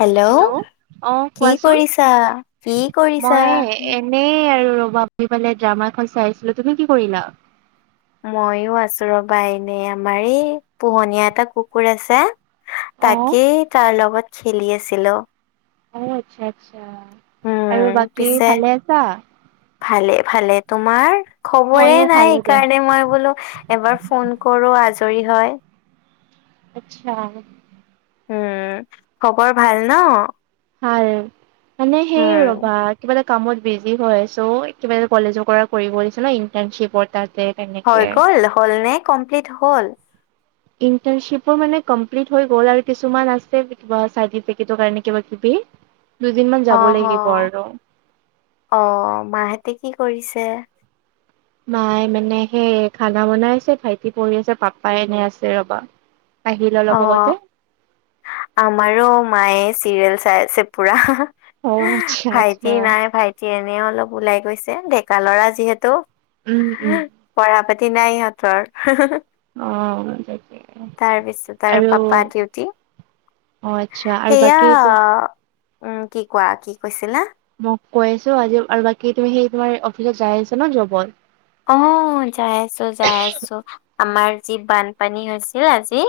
Hello অ কি কোৱাচোন কৰিছা, কি কৰিছা? মই এনেই আৰু ৰবা [unintelligible] ড্ৰামা খন চাইছিলো। তুমি কি কৰিলা? মইয়ো আছোঁ ৰ'বা এনে, আমাৰ এই পোহনীয়া এটা কুকুৰ আছে। অ তাকেই তাৰ লগত খেলি আছিলো। অ' আচ্ছা আচ্ছা, আৰু উম বাকী পিছে ভালে আছা? ভালে ভালে, তোমাৰ খবৰে ময়ো নাই ভালে দিয়া সেইকাৰণে মই বোলো এবাৰ ফোন কৰোঁ, আজৰি হয়। আচ্ছা। উম, খবৰ ভাল ন? ভাল মানে সেই উম ৰ'বা কিবা এটা কামত বিজি হয় আছোঁ, কিবা এটা কলেজৰ পৰা কৰিব দিছিলে ইণ্টাৰ্ণশ্বিপৰ তাতে। হৈ তেনেকে গ'ল, হ'ল নে? কমপ্লিট হ'ল? ইণ্টাৰ্ণশ্বিপৰ মানে কমপ্লিট হৈ গ'ল, আৰু কিছুমান আছে, কিবা চাৰ্টিফিকেটৰ কাৰণে কিবা-কিবি। [inaudible] অ' অ' অ', মাহঁতে কি কৰিছে? মায়ে মানে সেই খানা বনাই আছে, ভাইটি পঢ়ি আছে, পাপাই এনে আছে ৰ'বা। আহিল অলপ আগতে অ', আমাৰো মায়ে চিৰিয়েল চাই আছে পুৰা। অ আচ্ছা ভাইটি আচ্ছা নাই ভাইট সি এনে অলপ ওলাই গৈছে, ডেকা লৰা যিহেতু। উম উম পঢ়া-পাতি নাই ইহঁতৰ। অ', নাথাকে। তাৰ পিছত তাৰ পাপা ডিউটি। অ আচ্ছা আৰু সেয়া, বাকী উম--কি কোৱা? কি কৈছিলা? মোক কৈ আছোঁ আজি আৰু। বাকী তুমি সেই তোমাৰ অফিচত যাই আছা ন, জবত? আহ, যাই আছোঁ, যাই আছোঁ, আমাৰ যি বানপানী হৈছিল আজি।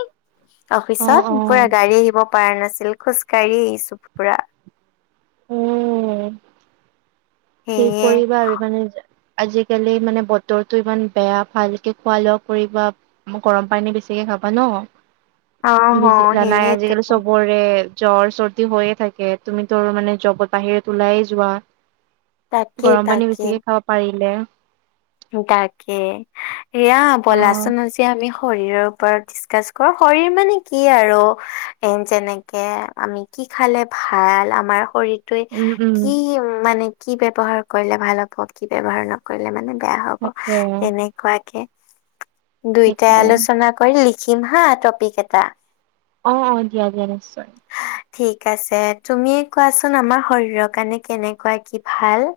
অফিচত পুৰা গাড়ী আহিব পাৰা নাছিল, খোজকাাঢ়ি আহিছো পুৰা। উম সেয়ে। কৰিবা আৰু মানে যে আজিকালি মানে বতৰটো ইমান বেয়া, ভালকে খোৱা-লোৱা কৰিবা। গৰম পানী বেছিকে খাবা ন, অ' হ বেছি জানাই সেয়েতো আজিকালি চবৰ জ্বৰ-চৰ্দি হৈয়ে থাকে, তুমিতো মানে জবত বাহিৰত ওলাইয়ে যোৱা। তাকে গৰম পানী তাকে। বেছিকে খাবা পাৰিলে। তাকে, ৰিয়া অ ব'লাচোন আজি এতিয়া আমি শৰীৰৰ ওপৰত ডিচকাছ কৰোঁ। শৰীৰ মানে কি আৰু এ যেনেকে আমি কি খালে ভাল আমাৰ শৰীৰ ত উম উম কি মানে কি ব্যৱহাৰ কৰিলে ভাল হ'ব কি ব্যৱহাৰ নকৰিলে মানে বেয়া হব তাকে তেনেকুৱাকে দুইটাই সেইটোৱে আলোচনা কৰিলি [unintelligible] টপিক এটা অ অ দিয়া দিয়া নিশ্চয় ঠিক আছে তুমিয়ে কোৱাচোন আমাৰ শৰীৰৰ কাৰণে কেনেকুৱা কি ভাল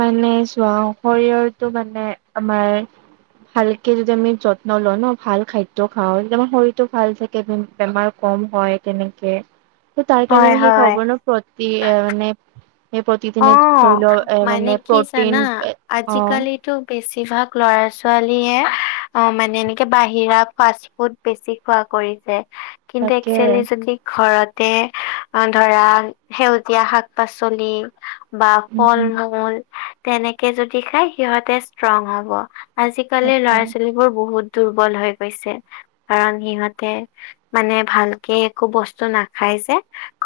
মানে চোৱা শৰীৰৰটো মানে আমাৰ ভালকে যদি আমি যত্ন লওঁ ন ভাল খাদ্য খাওঁ [unintelligible] আমাৰ শৰীৰতটো ভাল থাকে বেমাৰ কম হয় তেনেকে [inaudible] তাৰ কাৰণে আমি সেই হয় খবৰ নো প্ৰতি মানে প্ৰতিদিনে ধৰিল মনে কিছ ন আজিকালি এইটো বেছিভাগ ল'ৰা ছোৱালীয়ে অ মানে এনেকে বাহিৰা বহুত বেছি খোৱা কৰিছে কিন্তু তাকে একচুৱেলি যদি ঘৰতে অ ধৰা সেউজীয়া শাক পাচলি বা উম, ফল মূল তেনেকে যদি খাই সিহতে ষ্ট্ৰং হ'ব আজিকালিৰ তাকে ল'ৰা ছোৱালীবোৰ বহুত দুৰ্বল হৈ গৈছে কাৰণ সিহঁতে মানে ভালকে একো বস্তু নাখাই যে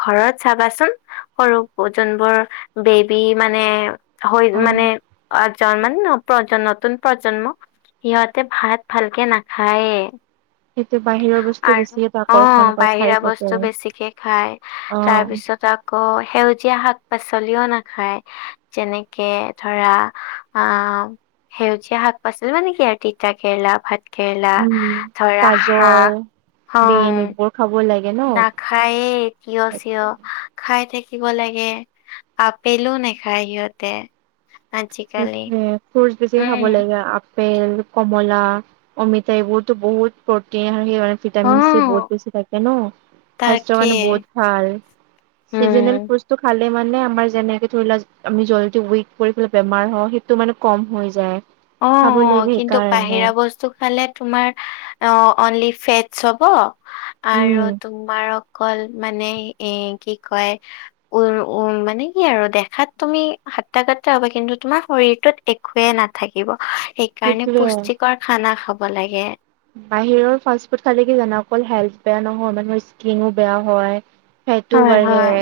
ঘৰত চাবাচোন সৰু জন বোৰ বেবি মানে হৈ অ, মানে [unintelligible] মানে [unintelligible] নতুন প্ৰজন্ম সিহঁতে ভাত ভালকে নাখায়ে সেইটো বাহিৰৰ বস্তু আ বেছিকে ত অ আকৰ্ষণ কৰে খাই বাহিৰা থাকে। বস্তু বেছিকে খাই অ, তাৰপিছত আকৌ সেউজীয়া শাক পাচলিও নাখায় যেনেকে ধৰা আহ সেউজীয়া শাক পাচলি মানে কি আৰু তিতা কেৰেলা ভাত কেৰেলা উম, ধৰা হা অ হ'ব লাগে ন। নাখায়ে টিয়হ তাকে চিয়হ খাই থাকিব লাগে আপেলো নেখায় সিহঁতে আজিকালি [unintelligible] ফ্ৰুট বেছি খাব উম, লাগে আপেল কমলা অমিতা এইবোৰতো বহুত প্ৰটিন [unintelligible] ভিটামিন চি অ', বহুত বেছি থাকে ন স্বাস্থ্যৰ তাকে কাৰণে বহুত ভাল চিজনেল উম, ফুটো খালে মানে আমাৰ যেনেকে ধৰি লোৱা আমি জল [unintelligible] কৰি বেমাৰ হ সেইটো মানে কম হৈ যায় অ খাব অ লাগে কিন্তু সেইকাৰণে বাহিৰা বস্তু খালে তোমাৰ অ অনলি ফেটচ হ'ব আৰু উম। তোমাৰ অকল মানে এ কি কয় উ উ মানে কি আৰু দেখাত তুমি হাতটাগাতটা হবা কিন্তু তোমাৰ শৰীৰটোত একয়ে নথাকে থাকিব সেইকাৰণে সেইটোৱে পুষ্টিকৰ খানা খাব লাগে বাহিৰৰ ফাষ্ট ফুড খালে কি জানা অকল হেল্থ বেয়া নহয় মানুহৰ স্কিনো বেয়া হয় ফেটো হয়, বাঢ় হয়,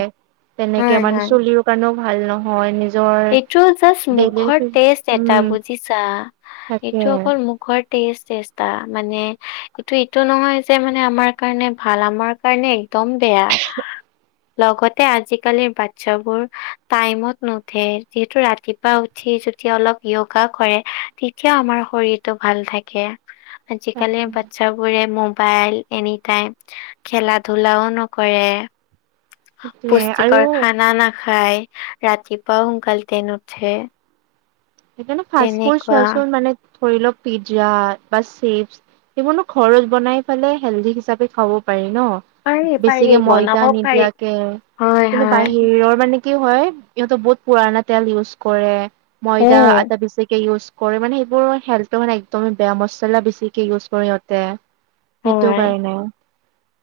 তেনেকে হয়, মানে হয়। চলিৰ কাৰণেও ভাল নহয় নিজ এইটো জাষ্ট মুখৰ টেষ্ট এটা উম বুজিছা এইটো তাকে অকল মুখ মুখৰ টেষ্ট [unintelligible] মানে এইটো এইটো নহয় যে মানে আমাৰ কাৰণে ভাল আমাৰ কাৰণেই একদম বেয়া লগতে আজিকালিৰ বাচ্ছাবোৰ টাইমত নো- উঠে যিহেতু ৰাতিপুৱা উঠি যদি অলপ যোগা কৰে তেতিয়া আমাৰ শৰীৰ- টো ভাল থাকে আজিকালি তাকে বাচ্ছা- বোৰে মোবাইল এনিটাইম খেলা ধূলাও নকৰে। সেইটোৱে পুষ্টিকৰ আৰু খানা নাখায় ৰাতি। পুৱাও সোণকালে নুঠে। সেইকাৰণে ফাচ ফুড তেনেকুৱা চোৱাচোন মানে ধৰি লওক পিজ্জা বা চিপছ্- সেইবোৰ ঘৰত বনাই পেলে হেল্ডি হিচাপে খাব পাৰি ন। পাৰি পাৰি বেছিকে ময়দা বনাব পাৰি নিদিয়াকে হয় কিন্তু হয় বাহিৰৰ মানে- কি হয় ইহঁত বহুত পুৰণা তেল ইউজ কৰে ময়দা উম আটা বেছিকে ইউজ- কৰি মানে সেইবোৰ হেল্থটো মানে একদমে বেয়া মচলা বেছিকে ইউজ কৰে সিহঁতে। অ সেইটো আই, কাৰণে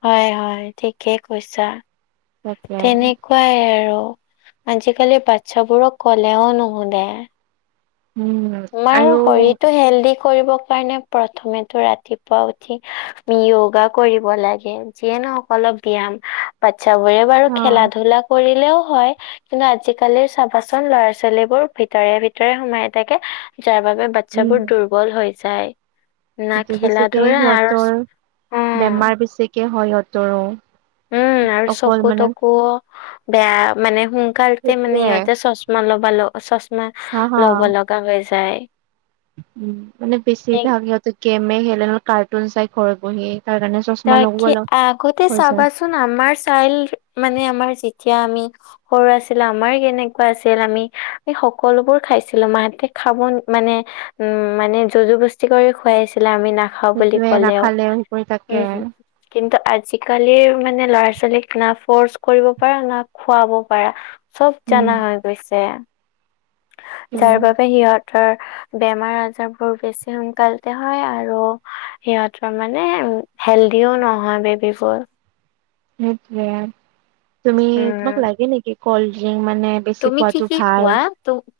হয় হয় হয় ঠিকেই কৈছা, তাকে তেনে- কুৱাই আৰু আজিকালি বাচ্ছাবোৰক ক'লেও নুশুনে। উম। আমাৰ আৰু শৰীত। ত' হেল্ডি কৰিবৰ কাৰণে প্ৰথমেতো ৰাতিপুৱা উঠি আমি য়োগা কৰিব লাগে। যিয়ে নহক অলপ ব্যাম বাচ্ছা বোৰে বাৰু অ খেলা-ধূলা কৰি। হ'লেও হয় কিন্তু আজিকালিৰ চাবাচোন ল'ৰা-ছোৱালী বোৰ ভিতৰে ভিতৰে সোমাই থা- থাকে যাৰ বাবে উম বাচ্ছাবোৰ দুৰ্বল হৈ যায় না এইটো খেলা বেছিকে ধূলা আৰু- সিহঁতৰ অ বেমাৰ বেছিকে হয় সিহঁতৰ অঁ' উম আৰু চকু তকু বেয়া মানে সোনকালতে মানে সেইটোৱে সিহঁতে চচ- মা লবা লো চচমা হা হা ল'ব লগা হৈ যায়। উম মানে বেছি এক- ভাগ সিহঁত গেমে খেলে কাৰ্টুন চাই ঘৰত বহি তাৰ কাৰণে- চশমা তাকে লগোৱা আগতে হৈ যায় চাবাচোন আমাৰ চাইল্ড মানে আমাৰ যেতিয়া আমি- সৰু আছিলো আমাৰ কেনেকুৱা আছিল আমি সকলোবোৰ খাইছিলো মাহঁতে খাবৰ মানে- উম মানে যোৰ জোৰদস্তি কৰি খুৱাইছিলে আমি না- সেইটোৱে নাখালে সেই কৰি থাকে আৰু। কিন্তু আজিকালিৰ মানে ল'ৰা ছোৱালীক না ফৰ্চ কৰিব পাৰা না খুৱাব পাৰা। চব উম। জানা হৈ গৈছে। যাৰ বাবে সিহঁতৰ বেমাৰ আজাৰ বোৰ বেছি সোনকালতে হয় আৰু- সিহঁতৰ মানে হেলডিও নহয় বেবীবোৰ। সেইটোৱে, তুমি তোমাক উম। লাগে নেকি কল্ড ড্ৰিংক মানে- বেছি তুমি কি খোৱাটো কি খোৱা? ভাল।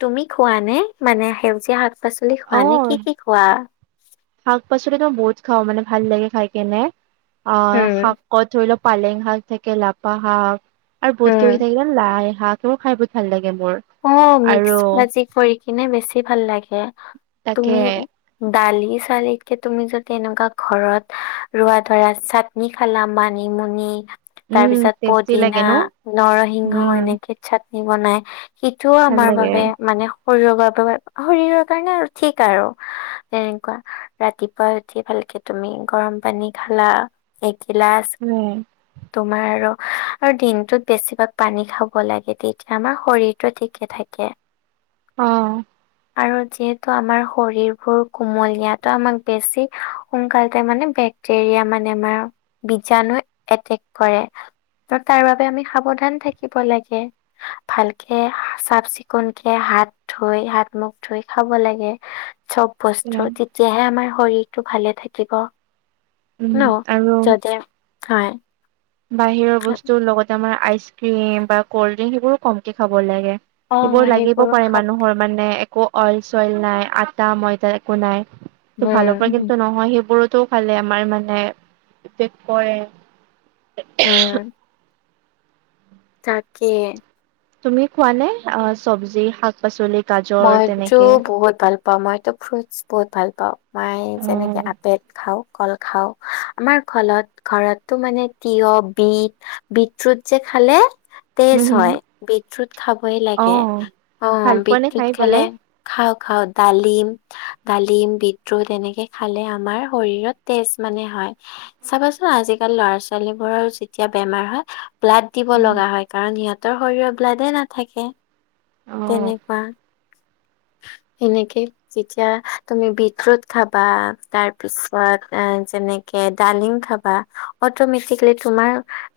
তুমি খোৱা নে মানে সেউজীয়া শাক-পাচলি খোৱা নে কি কি খোৱা? শাক-পাচলিতটো বহুত খাওঁ মানে ভাল লাগে খাই কিনে আহ উম, শাক- কত ধৰি লও পালেং শাক থাকে লফা শাক আৰু বহুত উম। কিবা কিবি থাকে লাই শাক- সেইবোৰ খাই বহুত ভাল লাগে মোৰ। অ মিক্স আৰু ভাজি কৰি কিনে বেছি ভাল লাগে। তাকে তুমি- দালি ছালিতকে তুমি যদি এনেকুৱা ঘৰত ৰুৱা ধৰা চাত- নি খালা। মানিমুনি, উম, তাৰপিছত টেষ্টি পদিনা, লাগে ন? নৰসিংহ, উম, এনেকে- চাটনি বনাই সেইটোও ভাল আমাৰ লাগে। বাবে মানে- শৰীৰৰ বাবে শৰীৰৰ কাৰণে আৰু ঠিক আৰু তেনেকুৱা। ৰাতিপুৱা উঠি ভালকে তুমি গৰম পানী খালা। এক গিলাচ। উম, তোমাৰ আৰু আৰু দিনটোত বেছিভাগ পানী খাব লাগে তেতিয়া আমাৰ শৰীৰ- টো ঠিকে থাকে অ আৰু যিহেতু আমাৰ শৰীৰবোৰ কোমলীয়াটো আমাক বেছি সোনকালতে মানে বে বেক্টেৰিয়া মানে আমাৰ বীজাণু এটেক কৰে তাৰ বাবে আমি সাৱধান থাকিব লাগে ভাল কে চাফ'চিকুণ কে হাত ধুই হাত মুখ ধুই খাব লাগে চব বস্তু তেতিয়াহে আমাৰ শৰীৰটো ভালে থাকিব উম, ন আৰু যদি হয় বাহিৰৰ বস্তুৰ লগতে আমাৰ আইচক্ৰীম বা কল্ড ড্ৰিংক সেইবোৰো কমকে খাব লাগে অ এইবোৰ লাগিব সেইবোৰো পাৰে খাব মানুহৰ মানে একো অইল চইল নাই আটা ময়দা একো নাই ত ভালৰ পৰা উম কিন্তু নহয় সেইবোৰতো খালে আমাৰ মানে এফেক্ট কৰে উম তাকে তুমি খোৱানে অ চব্জি শাক পাচলি গাজৰ মইতো তেনেকে? বহুত ভাল প প মইতো ফ্ৰুটছ বহুত ভাল পাওঁ মই যেনেকে অ' আপেল খাওঁ কল খাও আমাৰ ঘলত ঘৰতটো মানে তিঁয়হ বিট বিত ফ্ৰুট যে খালে তেজ হম হম হয় বিত ফ্ৰুট খাবই লাগে অ ভাল পোৱা বিত নে খাই ফ্ৰুট খালে পেলাই? খাও খাও ডালিম ডালিম বিট ফ্ৰুট এনেকে খালে আমাৰ শৰীৰত তেজ মানে হয় চাবাচোন আজিকালি ল'ৰা ছোৱালী বোৰৰ যেতিয়া বেমাৰ হয় ব্লাড দিব লগা হয় কাৰণ সিহঁতৰ শৰীৰত ব্লাডেই নাথাকে অ' তেনেকুৱা এনেকে যেতিয়া তুমি বিত ফ্ৰুট খাবা তাৰ পিছত অ যেনে ডালিম খাবা অটমেটিকেলি তোমাৰ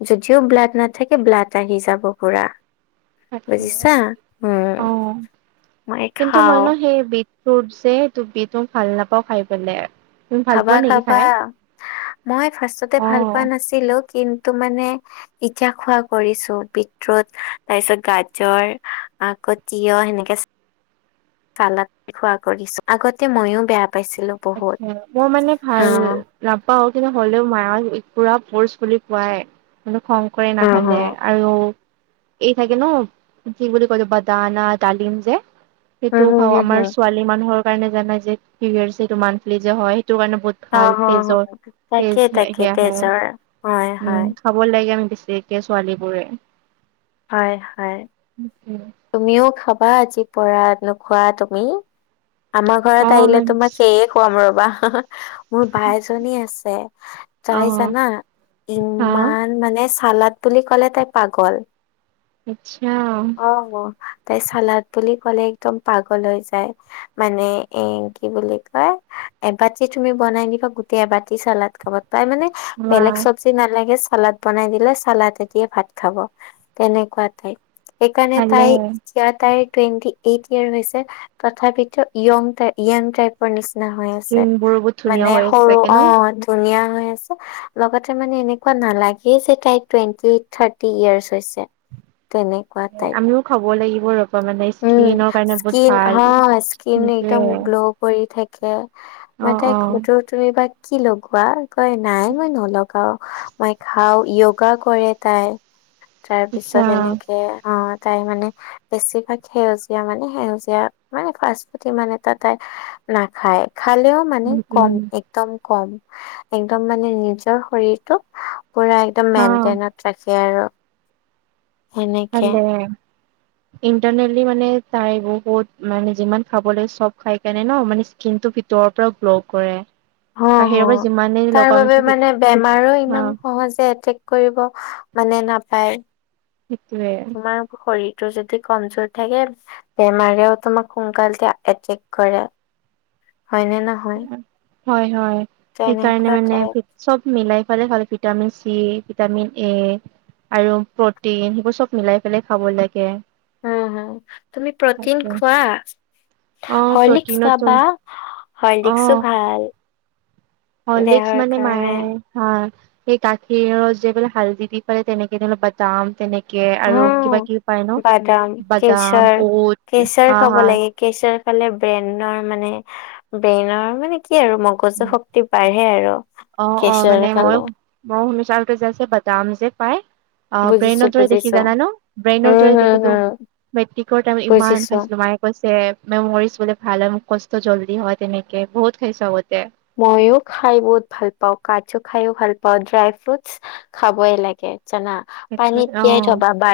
যদিও ব্লাড নাথাকে ব্লাড আহি যাব পুৰা তাকে বুজিছা উম অ' মই কিন্তু খাও মইনো সেই বিট ফ্ৰুট যে বিট ম‌ই ভাল নাপাওঁ খাই পেলাই তুমি ভাল খাবা পোৱা নেকি খাবা খাই? মই ফাৰ্ষটতে ভাল পোৱা অ', নাছিলো কিন্তু মানে ইতিয়া খোৱা কৰিছো বিত ফ্ৰুট তাৰপিছত গাজৰ আকৌ তিয়হ সেনেকে চালাত খোৱা কৰিছো আগতে মইও বেয়া পাইছিলো বহুত আচছা মই মানে অ ভাল নাপাও কিন্তু হলেও মায়া পুৰা ফৰ্চ কৰি খোৱাই কিন্তু খং কৰে অ হ নাখালে আৰু এই থাকে ন কি বুলি কয় বাদানা ডালিম যে উম সেইটোও হম খাওঁ হম হম আমাৰ ছোৱালী মানুহৰ কাৰণে জানাই যে সেটো পিৰিয়েড্চ মান্থলি যে হয় সেইটো কাৰণে বহু খাল তেজ অ' তাকে তেজ তাকে সেহে তেজৰ হয় উম হয় খাব লাগে আমি বেছিকে ছোৱালী বোৰে হয় হয় উম উম তুমিও খাবা আজি পৰা নোখোৱা তুমি আমাৰ ঘৰত অ', আহিলে মানে তোমাক সেয়ে খোৱাম ৰবা মোৰ বাই এজনী আছে তাই অ', জানা হা ইমান মানে চালাদ বুলি ক'লে তাই পাগল আচ্ছা অ তাই চালাদ বুলি ক'লে একদম পাগল হৈ যায়। মানে এ কি বুলি কয় এবাতি তুমি বনাই নিবা গোটেই এবতি চালাত- তাই মানে ৱাহ বেলেগ চব্জি নালাগে চালড বনাই দিলে চালাতে দিয়ে ভাত খাব তেনেকুৱা টাই সেইকাৰণে- ভালে তাইৰ ইয়াৰ তাইৰ টুৱেণ্টি এইট ইয়েৰ হৈছে তথাপিতো য়ং য়ং টাইপ ৰ নিচিনা হৈ স্কিন আছে বোৰ বহুত ধুনীয়া মানে হৈ আছে সৰু চাগে অ ন? ধুনীয়া হৈ আছে। লগতে মানে এনেকুৱা নালাগে যে তাইৰ টুৱেন্টি এইট থাৰ্তী ইয়াৰ হৈছে। তেনে আমিও খাব লাগিব ৰপা মানে উম, স্কিনৰ কাৰণে বহুত স্কিন ভাল সেইটোয়ে। পৰি থাকে মই তাই সোধোঁ তুমি বা কি লগোৱা। কই নাই মই নলগাও মই খাওঁ য়োগা কৰে তাই তাৰ পিছত আচ্ছা এনেকে অ তাই মানে বেছিভাগ সেউজীয়া মানে সেউজীয়া মানে ফচ ফুড ইমান এটা তাই নাখায় খালেও। মানে উম কম উম একদম কম একদম মানে নিজৰ শৰীৰটো। পুৰা একদম অ মেইনটেইনত ৰাখে আৰু সেনেকে। ভালেই - ইণ্টাৰনেলি মানে তাই বহুত মানে যিমান খাব লাগ চব খাই কেনে ন মানে কিন্তু ভিতৰৰ পৰাৰ পৰা গ্ল' কৰে। অ', হ বাহিৰৰ পৰা যিমানে তাৰ লগাও আমি বাবো কি মানে বেমাৰো অ ইমান সহযে এতেক- কৰিব মানে নাপায় সেইটোৱে তোমাৰ শৰীৰটো যদি কমজোৰ থাকে বেমাৰেও তোমাক সোনকালতে এটেক কৰে হয়নে নহয়। হয় হয় সেইকাৰণে তেনেকুৱা মানে টাইপ চব মিলাই ফালে ভালে ভিটামিন চি ভিটামিন এ। আৰু প্ৰটিন সেইবোৰ চব মিলাই পেলাই খাব লাগে। উ তুমি প্ৰটিন তাকে খোৱা অ হৰলিক্স প্ৰটিনত খাবা। হৰলিক্স ও ভাল। হলিক্স দেহৰ মানে কাৰণে মায়ে। হা এই গাখীৰৰ‌, যে পোলে হাল্দি দি পৰে তেনে কি ব বাদাম, তেনে- তে আৰু কিবা অ', কিবি পায় ন বাদাম, বাদাম বুট হা হা কেচাৰ ফালে ব্ৰেনৰ মানে ব্ৰেইনৰ মানে কি আৰু মগজ বজ্ৰ শক্তি বাঢ়ে আৰু অ অ কেচৰ মানে খালে। মই শুনিছোঁ আৰু জে বদাম যে পায় অ', বুজিছো ব্ৰেইনৰ দৰে দেখি বুজিছো, জানা ন ব্ৰেইনৰ উম, দৰে হম, দেখো হম, মেট্ৰিকৰটাইম ইমান বুজিছো। খাইছিলোঁ মায়ে কৈছে মেমৰিজ বোলে ভাল হয় মোক কষ্ট জল্দি হয় তেনেকে বহুত খাইছা আগতে। মইও খাই বহুত ভাল পাওঁ কাজু, খাইও ভাল পাওঁ ড্ৰাই, ফ্ৰুটছ খাবই লাগে জানা পানীত তিয়াই অ থবা বা